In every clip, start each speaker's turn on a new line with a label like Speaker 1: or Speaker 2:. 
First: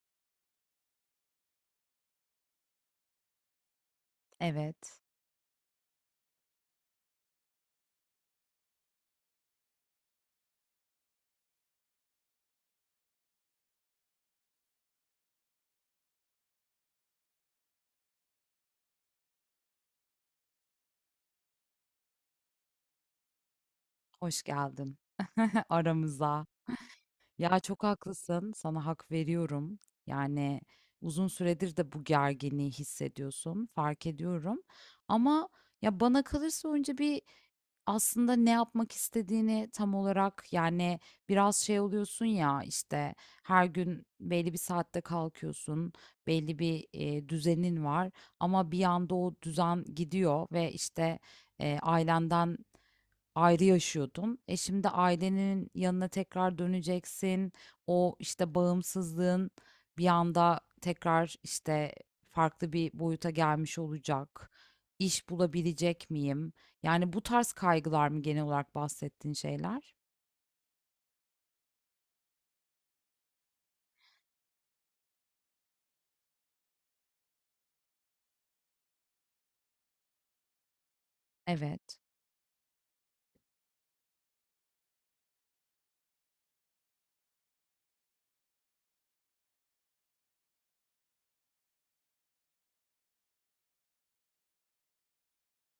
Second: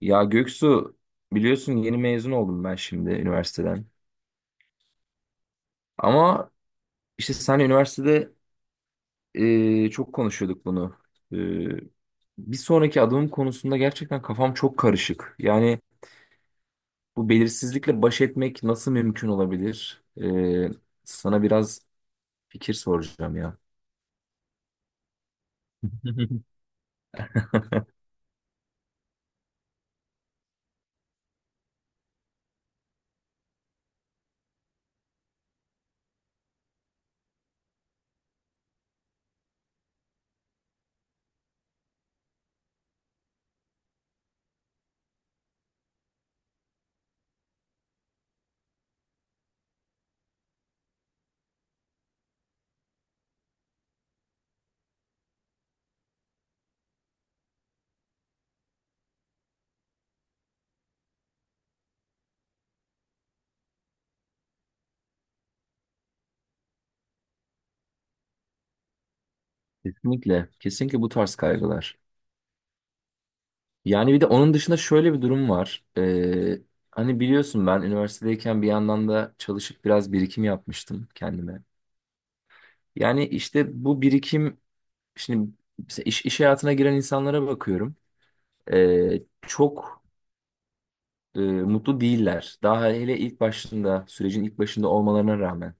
Speaker 1: Ya Göksu biliyorsun yeni mezun oldum ben şimdi üniversiteden.
Speaker 2: Evet,
Speaker 1: Ama işte sen üniversitede çok konuşuyorduk bunu. E, Bir sonraki adımım konusunda gerçekten kafam çok karışık. Yani bu belirsizlikle baş etmek nasıl mümkün olabilir? Sana biraz fikir soracağım ya.
Speaker 2: hoş geldin aramıza. Ya çok haklısın, sana hak veriyorum. Yani uzun süredir de bu gerginliği hissediyorsun, fark ediyorum. Ama ya bana kalırsa önce bir aslında ne yapmak istediğini tam olarak yani biraz şey oluyorsun ya işte her gün belli bir saatte kalkıyorsun, belli bir düzenin var ama bir anda o düzen gidiyor ve işte ailenden ayrı yaşıyordun. E şimdi ailenin yanına tekrar döneceksin. O işte bağımsızlığın bir anda tekrar işte farklı bir boyuta gelmiş olacak. İş bulabilecek miyim? Yani bu tarz kaygılar mı genel olarak bahsettiğin şeyler?
Speaker 1: Kesinlikle, kesinlikle bu tarz kaygılar. Yani bir de onun dışında şöyle bir durum var. Hani biliyorsun ben üniversitedeyken bir yandan da çalışıp biraz birikim yapmıştım kendime.
Speaker 2: Evet.
Speaker 1: Yani işte bu birikim şimdi mesela iş hayatına giren insanlara bakıyorum. Çok mutlu değiller. Daha hele ilk başında sürecin ilk başında olmalarına rağmen.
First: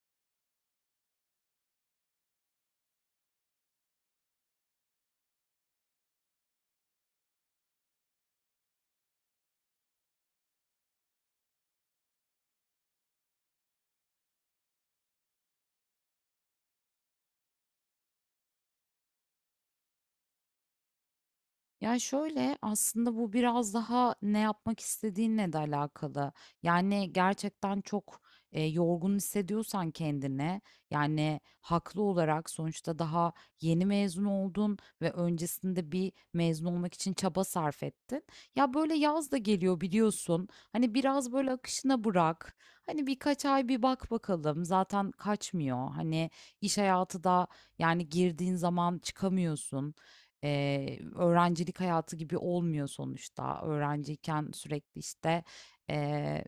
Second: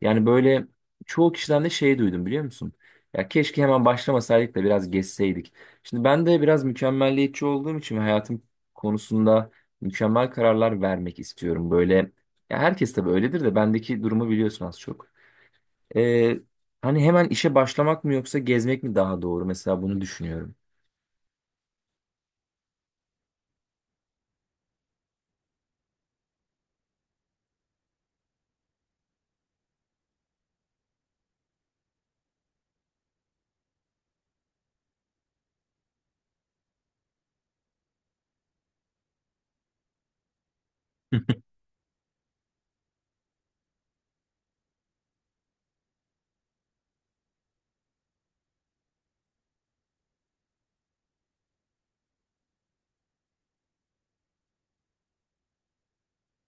Speaker 1: Yani böyle çoğu kişiden de şey duydum biliyor musun? Ya keşke hemen başlamasaydık da biraz geçseydik. Şimdi ben de biraz mükemmelliyetçi olduğum için ve hayatım konusunda mükemmel kararlar vermek istiyorum. Böyle ya herkes tabii öyledir de bendeki durumu biliyorsun az çok. Ee, Hani hemen işe başlamak mı yoksa gezmek mi daha doğru? Mesela bunu düşünüyorum.
Speaker 2: Ya şöyle aslında bu biraz daha ne yapmak istediğinle de alakalı. Yani gerçekten çok yorgun hissediyorsan kendine yani haklı olarak sonuçta daha yeni mezun oldun ve öncesinde bir mezun olmak için çaba sarf ettin. Ya böyle yaz da geliyor biliyorsun. Hani biraz böyle akışına bırak. Hani birkaç ay bir bak bakalım. Zaten kaçmıyor. Hani iş hayatı da yani girdiğin zaman çıkamıyorsun. Öğrencilik hayatı gibi olmuyor sonuçta. Öğrenciyken sürekli işte eee,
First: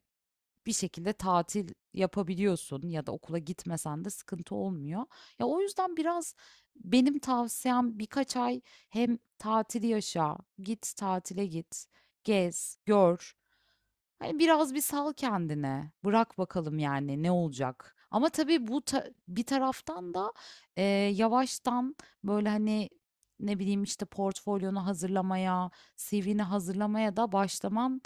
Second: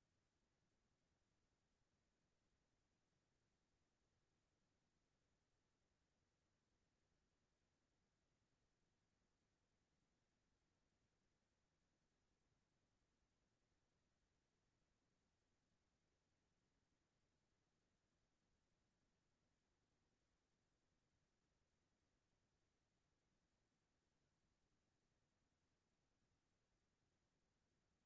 Speaker 2: bir şekilde tatil yapabiliyorsun ya da okula gitmesen de sıkıntı olmuyor. Ya o yüzden biraz benim tavsiyem birkaç ay hem tatili yaşa, git tatile git, gez, gör. Hani, biraz bir sal kendine. Bırak bakalım, yani, ne olacak? Ama tabii bu bir taraftan da, eee, yavaştan, böyle, hani, ne bileyim, işte, portfolyonu hazırlamaya, CV'ni hazırlamaya da başlaman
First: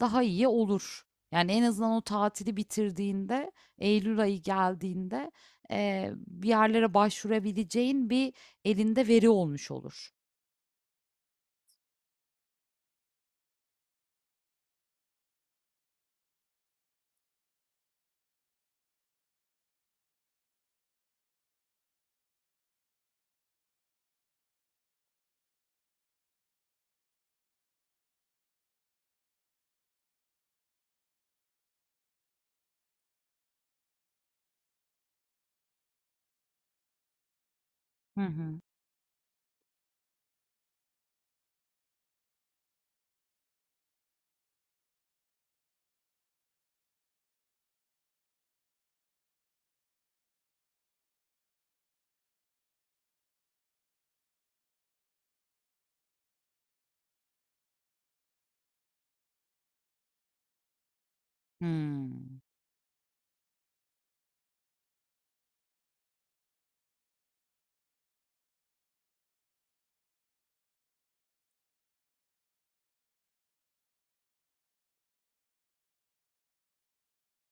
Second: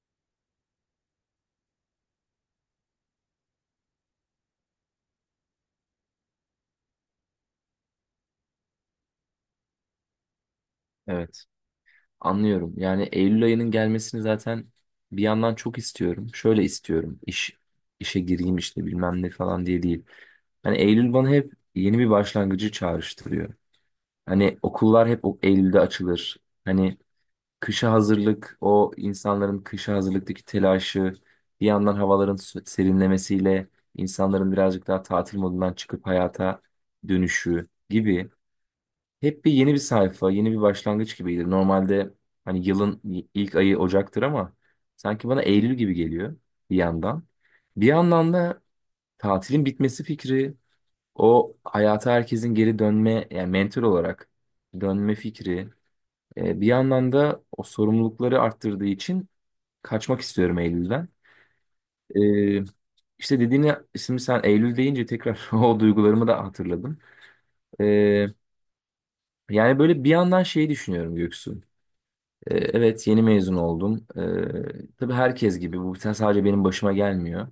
Speaker 2: daha iyi olur. Yani, en azından o tatili bitirdiğinde, eylül ayı geldiğinde, bir yerlere başvurabileceğin bir elinde veri olmuş olur.
Speaker 1: Evet. Anlıyorum. Yani Eylül ayının gelmesini zaten bir yandan çok istiyorum. Şöyle istiyorum. İşe gireyim işte bilmem ne falan diye değil. Hani Eylül bana hep yeni bir başlangıcı çağrıştırıyor. Hani okullar hep o Eylül'de açılır. Hani kışa hazırlık, o insanların kışa hazırlıktaki telaşı, bir yandan havaların serinlemesiyle insanların birazcık daha tatil modundan çıkıp hayata dönüşü
Speaker 2: Hı
Speaker 1: gibi.
Speaker 2: hı.
Speaker 1: Hep bir yeni bir sayfa, yeni bir başlangıç gibiydi. Normalde hani yılın ilk ayı Ocak'tır ama sanki bana Eylül gibi geliyor bir yandan. Bir yandan da tatilin bitmesi fikri, o hayata herkesin geri dönme, yani mental olarak dönme fikri. Bir yandan da o sorumlulukları arttırdığı için kaçmak istiyorum Eylül'den.
Speaker 2: Hımm.
Speaker 1: E, işte dediğini şimdi sen Eylül deyince tekrar o duygularımı da hatırladım. E, Yani böyle bir yandan şeyi düşünüyorum Göksu. Evet yeni mezun oldum. Tabii herkes gibi bu sadece benim başıma gelmiyor.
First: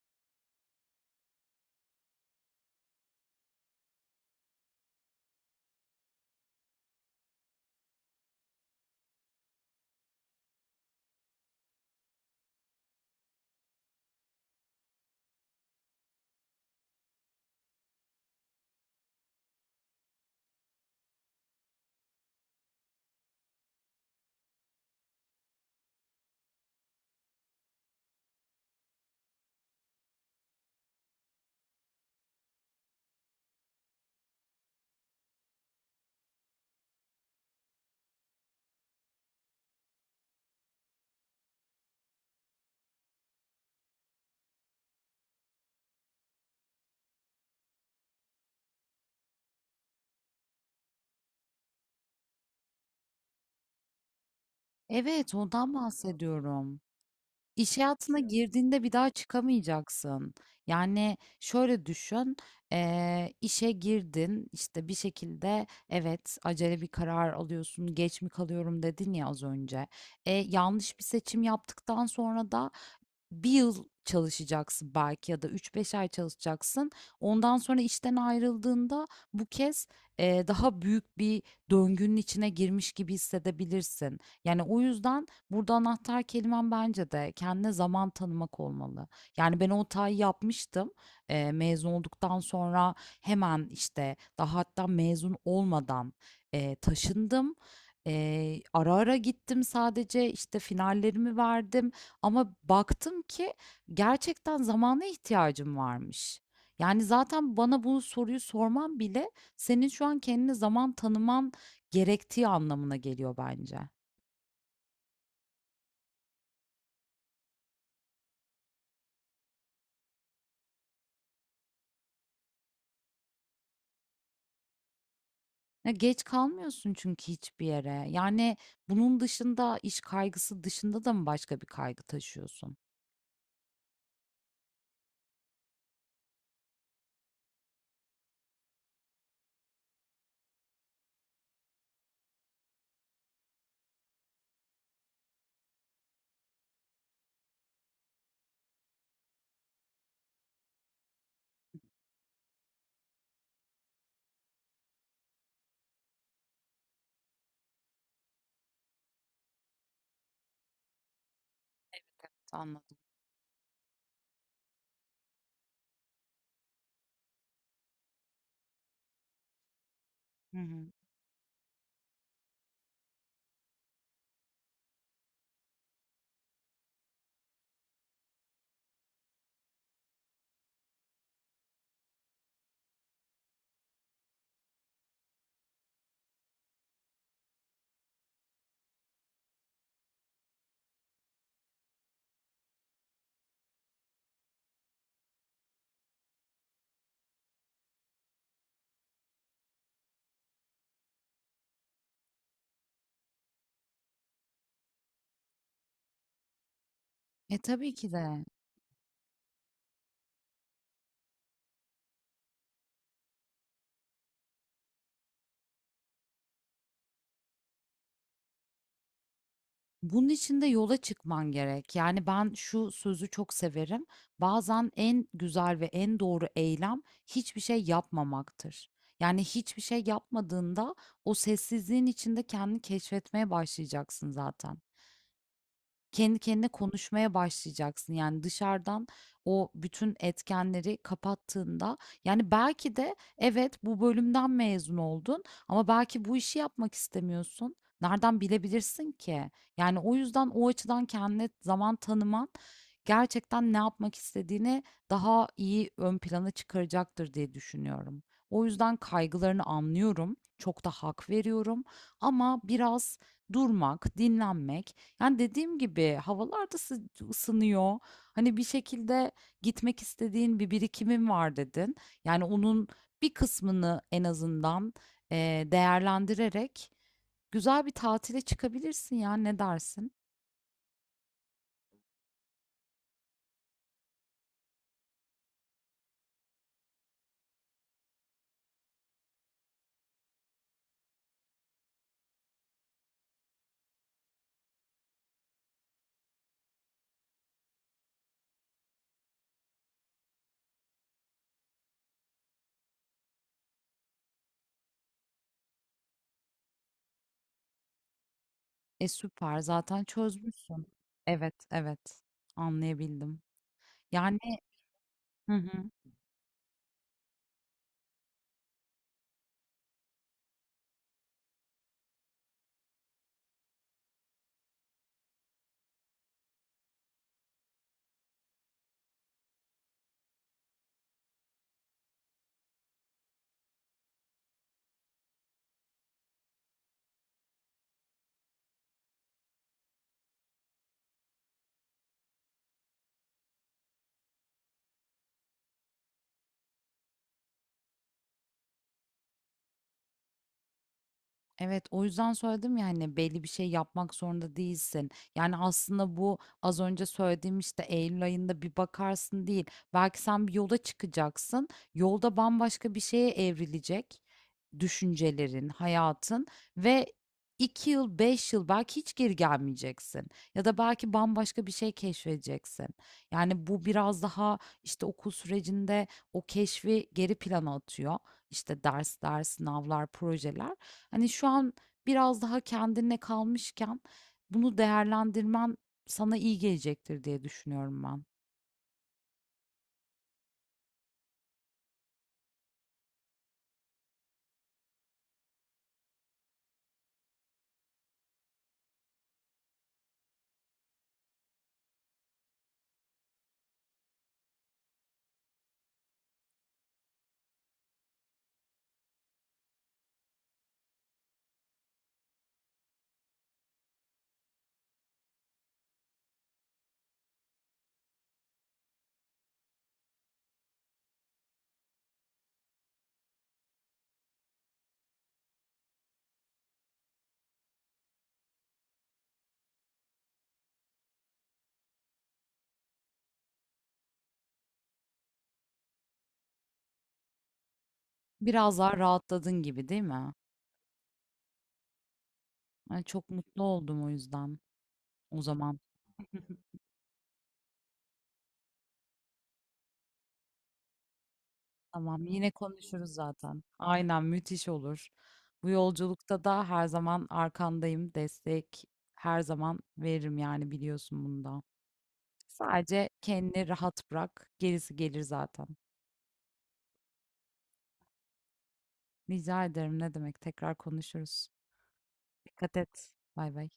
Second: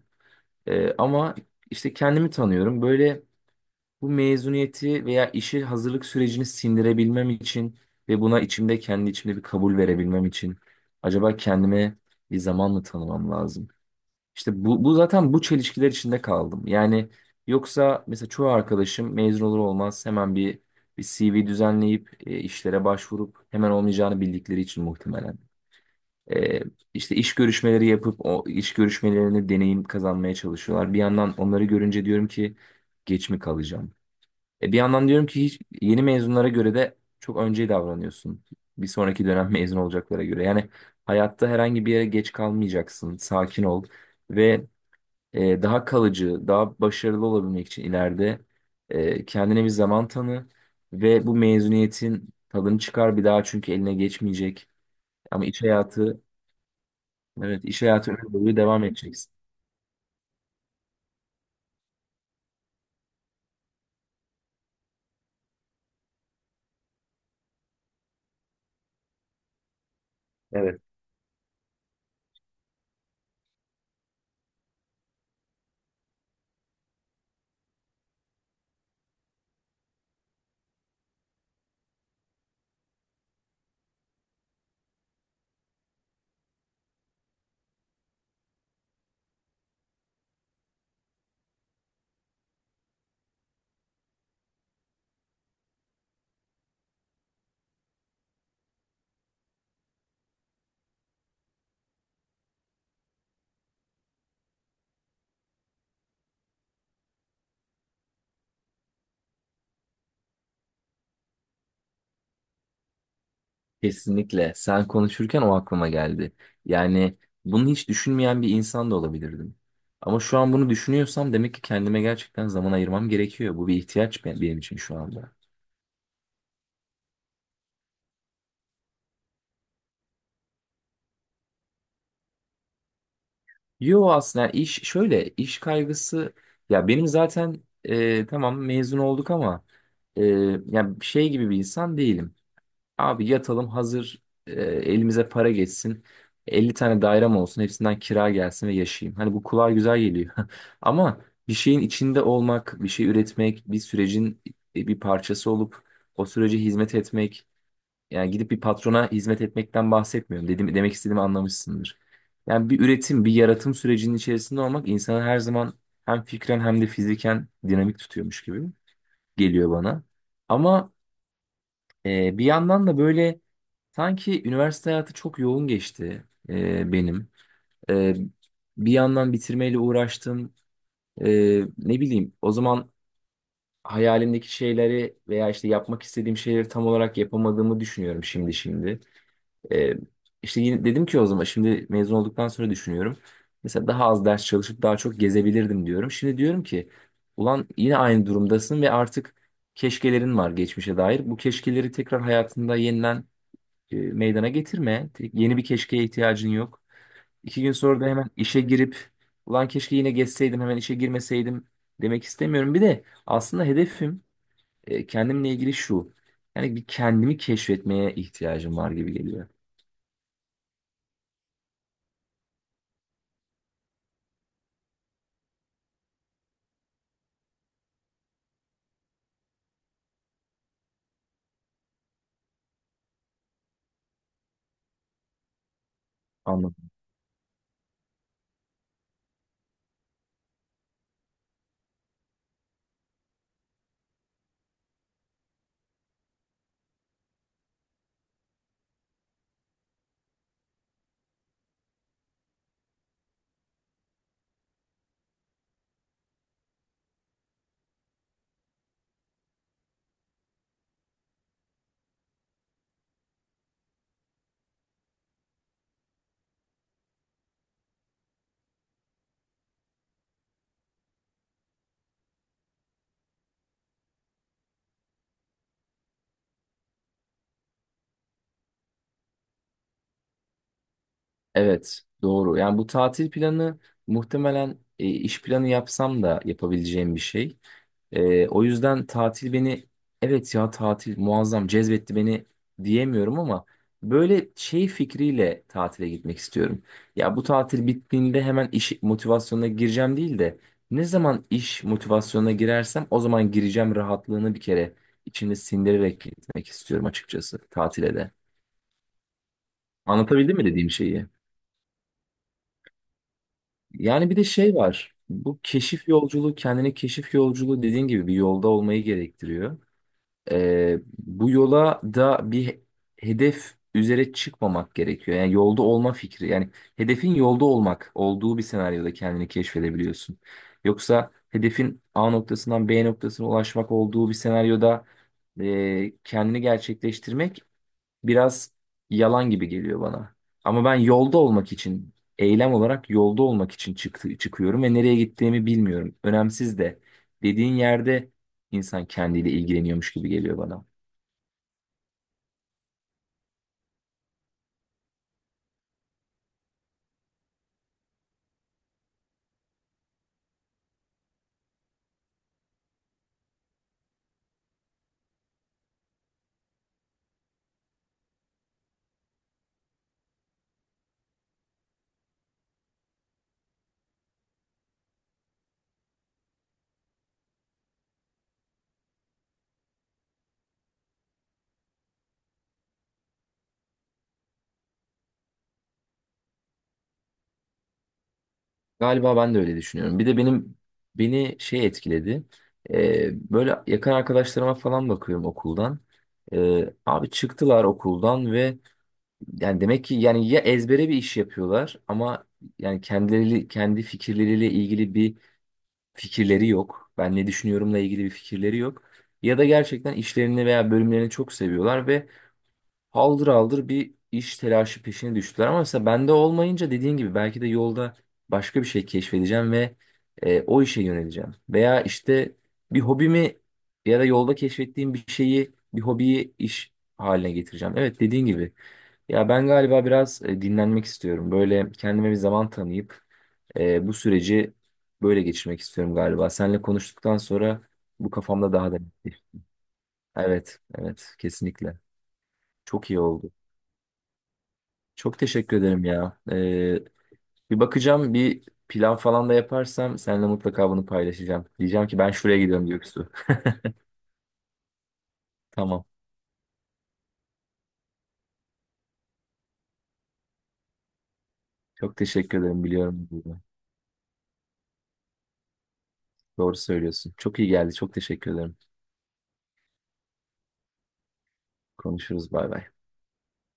Speaker 1: Ama işte kendimi tanıyorum. Böyle bu mezuniyeti veya işi hazırlık sürecini sindirebilmem için ve buna içimde kendi içimde bir kabul verebilmem için acaba kendime bir zaman mı tanımam lazım? İşte bu zaten bu çelişkiler içinde kaldım. Yani yoksa mesela çoğu arkadaşım mezun olur olmaz hemen bir CV düzenleyip işlere başvurup hemen olmayacağını bildikleri için muhtemelen. E, işte iş görüşmeleri yapıp o iş görüşmelerine deneyim kazanmaya çalışıyorlar. Bir yandan onları görünce diyorum ki geç mi kalacağım? Bir yandan diyorum ki hiç yeni mezunlara göre de çok önce davranıyorsun. Bir sonraki dönem mezun olacaklara göre. Yani hayatta herhangi bir yere geç kalmayacaksın. Sakin ol ve daha kalıcı, daha başarılı olabilmek için ileride kendine bir zaman tanı ve bu mezuniyetin tadını çıkar bir daha çünkü eline geçmeyecek.
Speaker 2: Evet,
Speaker 1: Ama iş
Speaker 2: ondan
Speaker 1: hayatı.
Speaker 2: bahsediyorum.
Speaker 1: Evet,
Speaker 2: İş
Speaker 1: iş hayatı
Speaker 2: hayatına
Speaker 1: öyle boyu
Speaker 2: girdiğinde
Speaker 1: devam
Speaker 2: bir daha
Speaker 1: edeceksin.
Speaker 2: çıkamayacaksın. Yani şöyle düşün, işe girdin, işte bir şekilde evet acele bir karar alıyorsun, geç mi kalıyorum dedin ya az önce.
Speaker 1: Evet.
Speaker 2: Yanlış bir seçim yaptıktan sonra da bir yıl çalışacaksın belki ya da üç beş ay çalışacaksın. Ondan sonra işten ayrıldığında bu kez daha büyük bir döngünün içine girmiş gibi hissedebilirsin. Yani o yüzden burada anahtar kelimen bence de kendine zaman tanımak olmalı. Yani ben o hatayı yapmıştım. Mezun olduktan sonra hemen işte daha hatta mezun olmadan taşındım. Ara ara gittim sadece işte finallerimi verdim. Ama baktım ki gerçekten zamana ihtiyacım varmış. Yani zaten bana bu soruyu sorman bile senin şu an kendine zaman tanıman gerektiği anlamına geliyor bence.
Speaker 1: Kesinlikle. Sen konuşurken o aklıma geldi. Yani bunu hiç düşünmeyen bir insan da olabilirdim. Ama şu an bunu düşünüyorsam demek ki kendime gerçekten zaman ayırmam gerekiyor. Bu bir ihtiyaç benim için şu anda.
Speaker 2: Ya geç kalmıyorsun çünkü hiçbir yere. Yani bunun dışında iş kaygısı dışında da mı başka bir kaygı taşıyorsun?
Speaker 1: Yo, aslında iş şöyle iş kaygısı ya benim zaten tamam mezun olduk ama e, ya şey gibi bir insan değilim. Abi yatalım hazır elimize para geçsin. 50 tane dairem olsun hepsinden kira gelsin ve yaşayayım. Hani bu kulağa güzel geliyor. Ama bir şeyin içinde olmak, bir şey üretmek, bir sürecin bir parçası olup o sürece hizmet etmek. Yani gidip bir patrona hizmet etmekten bahsetmiyorum. Dedim, demek istediğimi anlamışsındır. Yani bir
Speaker 2: Anladım.
Speaker 1: üretim, bir yaratım sürecinin içerisinde olmak insanı her zaman hem fikren hem de fiziken dinamik tutuyormuş gibi geliyor bana.
Speaker 2: Hı hı.
Speaker 1: Ama bir yandan da böyle sanki üniversite hayatı çok yoğun geçti benim. E, Bir yandan bitirmeyle uğraştım. Ne bileyim o zaman hayalimdeki şeyleri veya işte yapmak istediğim şeyleri tam olarak yapamadığımı düşünüyorum şimdi. E, işte yine dedim ki o zaman şimdi mezun olduktan sonra düşünüyorum. Mesela daha az ders çalışıp daha çok gezebilirdim diyorum. Şimdi diyorum ki ulan yine aynı durumdasın ve artık keşkelerin var geçmişe dair. Bu keşkeleri tekrar hayatında yeniden meydana getirme. Yeni bir keşkeye ihtiyacın yok.
Speaker 2: E
Speaker 1: İki gün
Speaker 2: tabii
Speaker 1: sonra da
Speaker 2: ki
Speaker 1: hemen
Speaker 2: de.
Speaker 1: işe girip ulan keşke yine geçseydim hemen işe girmeseydim demek istemiyorum. Bir de aslında hedefim kendimle ilgili şu. Yani bir kendimi keşfetmeye ihtiyacım var gibi geliyor.
Speaker 2: Bunun için de yola çıkman gerek. Yani ben şu sözü çok severim. Bazen en güzel ve en doğru eylem hiçbir şey yapmamaktır. Yani hiçbir şey yapmadığında o sessizliğin içinde kendini keşfetmeye başlayacaksın zaten kendi kendine konuşmaya başlayacaksın. Yani dışarıdan o bütün etkenleri kapattığında yani belki de evet bu bölümden mezun oldun ama belki bu işi yapmak istemiyorsun. Nereden bilebilirsin ki? Yani o yüzden o açıdan kendine zaman tanıman gerçekten ne yapmak istediğini daha iyi ön plana çıkaracaktır diye düşünüyorum. O yüzden kaygılarını anlıyorum. Çok da hak veriyorum ama biraz durmak, dinlenmek yani dediğim gibi havalar da ısınıyor. Hani bir şekilde gitmek istediğin bir birikimin var dedin. Yani onun bir kısmını en azından değerlendirerek güzel bir tatile çıkabilirsin ya ne dersin?
Speaker 1: Evet, doğru. Yani bu tatil planı muhtemelen iş planı yapsam da yapabileceğim bir şey. O yüzden tatil beni, evet ya tatil muazzam cezbetti beni diyemiyorum ama böyle şey fikriyle tatile gitmek istiyorum. Ya bu tatil bittiğinde hemen iş motivasyonuna gireceğim değil de ne zaman iş motivasyonuna girersem o zaman gireceğim rahatlığını bir kere içimde sindirerek gitmek istiyorum açıkçası tatile de.
Speaker 2: E süper zaten
Speaker 1: Anlatabildim mi
Speaker 2: çözmüşsün.
Speaker 1: dediğim şeyi?
Speaker 2: Evet, evet, anlayabildim.
Speaker 1: Yani bir
Speaker 2: Yani
Speaker 1: de şey var.
Speaker 2: hı
Speaker 1: Bu
Speaker 2: hı.
Speaker 1: keşif yolculuğu kendine keşif yolculuğu dediğin gibi bir yolda olmayı gerektiriyor. Bu yola da bir hedef üzere çıkmamak gerekiyor. Yani yolda olma fikri. Yani hedefin yolda olmak olduğu bir senaryoda kendini keşfedebiliyorsun. Yoksa hedefin A noktasından B noktasına ulaşmak olduğu bir senaryoda kendini gerçekleştirmek biraz yalan gibi geliyor bana. Ama ben yolda olmak için, eylem olarak yolda olmak için çıkıyorum ve nereye gittiğimi bilmiyorum. Önemsiz de dediğin yerde insan kendiyle ilgileniyormuş gibi geliyor bana.
Speaker 2: Evet, o yüzden söyledim ya hani belli bir şey yapmak zorunda değilsin. Yani aslında bu az önce söylediğim işte Eylül ayında bir bakarsın değil. Belki sen bir yola çıkacaksın. Yolda bambaşka bir şeye evrilecek düşüncelerin, hayatın ve 2 yıl, 5 yıl belki hiç geri gelmeyeceksin. Ya da belki bambaşka bir şey keşfedeceksin. Yani bu biraz daha işte okul sürecinde o keşfi geri plana atıyor. İşte dersler, sınavlar, projeler. Hani şu an biraz daha kendine kalmışken bunu değerlendirmen sana iyi gelecektir diye düşünüyorum ben.
Speaker 1: Galiba ben de öyle düşünüyorum. Bir de beni şey etkiledi. Böyle yakın arkadaşlarıma falan bakıyorum okuldan. Abi çıktılar okuldan ve yani demek ki yani ya ezbere bir iş yapıyorlar ama yani kendileri kendi fikirleriyle ilgili bir fikirleri yok. Ben ne düşünüyorumla ilgili bir fikirleri yok. Ya da gerçekten işlerini veya bölümlerini çok seviyorlar ve haldır haldır bir iş telaşı peşine düştüler ama mesela bende olmayınca dediğin gibi belki de yolda başka bir şey keşfedeceğim ve o işe yöneleceğim. Veya işte bir hobimi ya da yolda keşfettiğim bir şeyi, bir hobiyi iş haline getireceğim. Evet dediğin gibi. Ya ben galiba biraz dinlenmek istiyorum. Böyle kendime bir zaman tanıyıp bu süreci böyle geçirmek istiyorum galiba. Seninle konuştuktan sonra bu kafamda
Speaker 2: Biraz
Speaker 1: daha
Speaker 2: daha
Speaker 1: da netleşti.
Speaker 2: rahatladın gibi değil mi?
Speaker 1: Evet, evet kesinlikle.
Speaker 2: Ay,
Speaker 1: Çok iyi
Speaker 2: çok
Speaker 1: oldu.
Speaker 2: mutlu oldum o yüzden.
Speaker 1: Çok
Speaker 2: O
Speaker 1: teşekkür
Speaker 2: zaman
Speaker 1: ederim ya. Bir bakacağım, bir plan falan da yaparsam seninle mutlaka bunu paylaşacağım. Diyeceğim ki
Speaker 2: tamam,
Speaker 1: ben
Speaker 2: yine
Speaker 1: şuraya gidiyorum
Speaker 2: konuşuruz
Speaker 1: Göksu.
Speaker 2: zaten. Aynen, müthiş olur. Bu
Speaker 1: Tamam.
Speaker 2: yolculukta da her zaman arkandayım. Destek her zaman veririm, yani biliyorsun bunu.
Speaker 1: Çok teşekkür ederim
Speaker 2: Sadece
Speaker 1: biliyorum bunu.
Speaker 2: kendini rahat bırak. Gerisi gelir zaten.
Speaker 1: Doğru söylüyorsun. Çok iyi geldi. Çok teşekkür ederim.
Speaker 2: Rica ederim, ne demek. Tekrar konuşuruz.
Speaker 1: Konuşuruz. Bay
Speaker 2: Dikkat
Speaker 1: bay.
Speaker 2: et. Bay bay.